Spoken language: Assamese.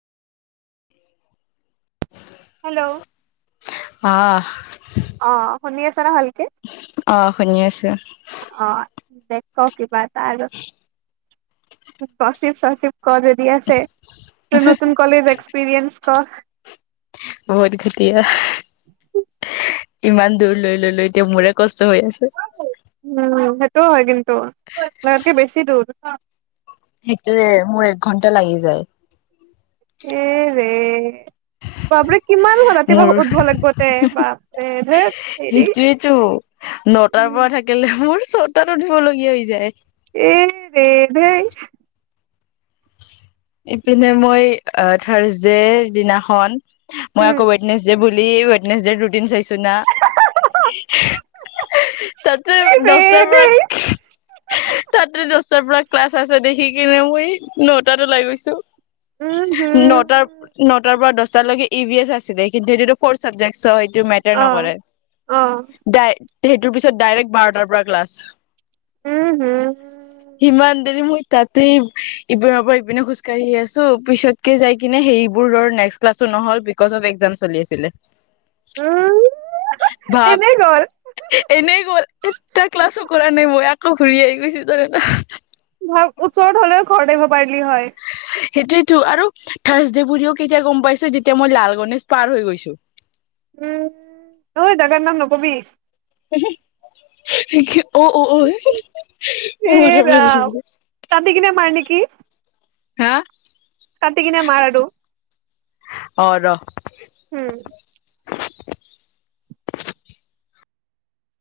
হেল্ল' অঁ। অ শুনি আছ না ভালকে। অঁ শুনি আছো। অ দে কি বাত আৰু অচিব চচিব ক দ দিয়ছে। নতুন কলেজ এক্স পিৰিয়ঞ্চস ক। মই তো তেতিয়াই ইমান দূৰ লৈ ললো এতিয়া মোৰে কছ হৈ আছে। উম হয় কিন্তু তোমাক কৈবেছি দূৰ। সেইটো যে মোৰ এক ঘণ্টা লাগি যায়। এৰে বাবৰি কিমান হ মোৰ ৰাতিপুৱাই উঠিব লাগিব ধেৎ তেৰি হেৰি সেইটোয়েতো উম। চতাত উঠিবলগীয়া হৈ যায়। এৰে ভাই। ইপিনে মই আহ থাৰছডেৰ দিনাখন। মই উম আকৌ বুল নেট চাই তা এ ৰে দছটাৰ পৰা ধেই তাতেতে দছটাৰ পৰা ক্লাছ আছে দেখি কিনে মই নটাত ওলাই গৈছো উম হুম নটাৰ নটাৰ পৰা দহ তাৰ লগে ই বি এছ আছিল কিন্তু সেইটোটো ফ চাবজেক টো মেটাৰ অ নকৰোই অ সেইটোৰ পিছত ডাইৰেক্ট বাৰটাৰ পৰা ক্লাছ উম হম সিমান দেৰি মই তাতেই ইপিনৰ পৰা ইপিনে খোজকাঢ়ি আছো পিছতকে যাই কিনে সেইবোৰ্্লাছো নহল বি অ এক চল আছিল উম ভাব এনেই গ'ল এনেই কৰ এটা ক্লাছো কৰা নব অ ঘূৰি আহি গৈছে ন ভ চৰত হলেও ঘৰিব পাৰিলি হয় সেইটোোৱতো আৰু থাৰছডে বুলিও কেতিয়া গম পাইছো যেতিয়া মই লাল গনেেশ পাৰ হৈ গৈছো উম ন ত গ নামন গবি [unintelligible] অ অ অ এ ম কি হা কটিগনেে মাৰাৰ অ উম [unintelligible]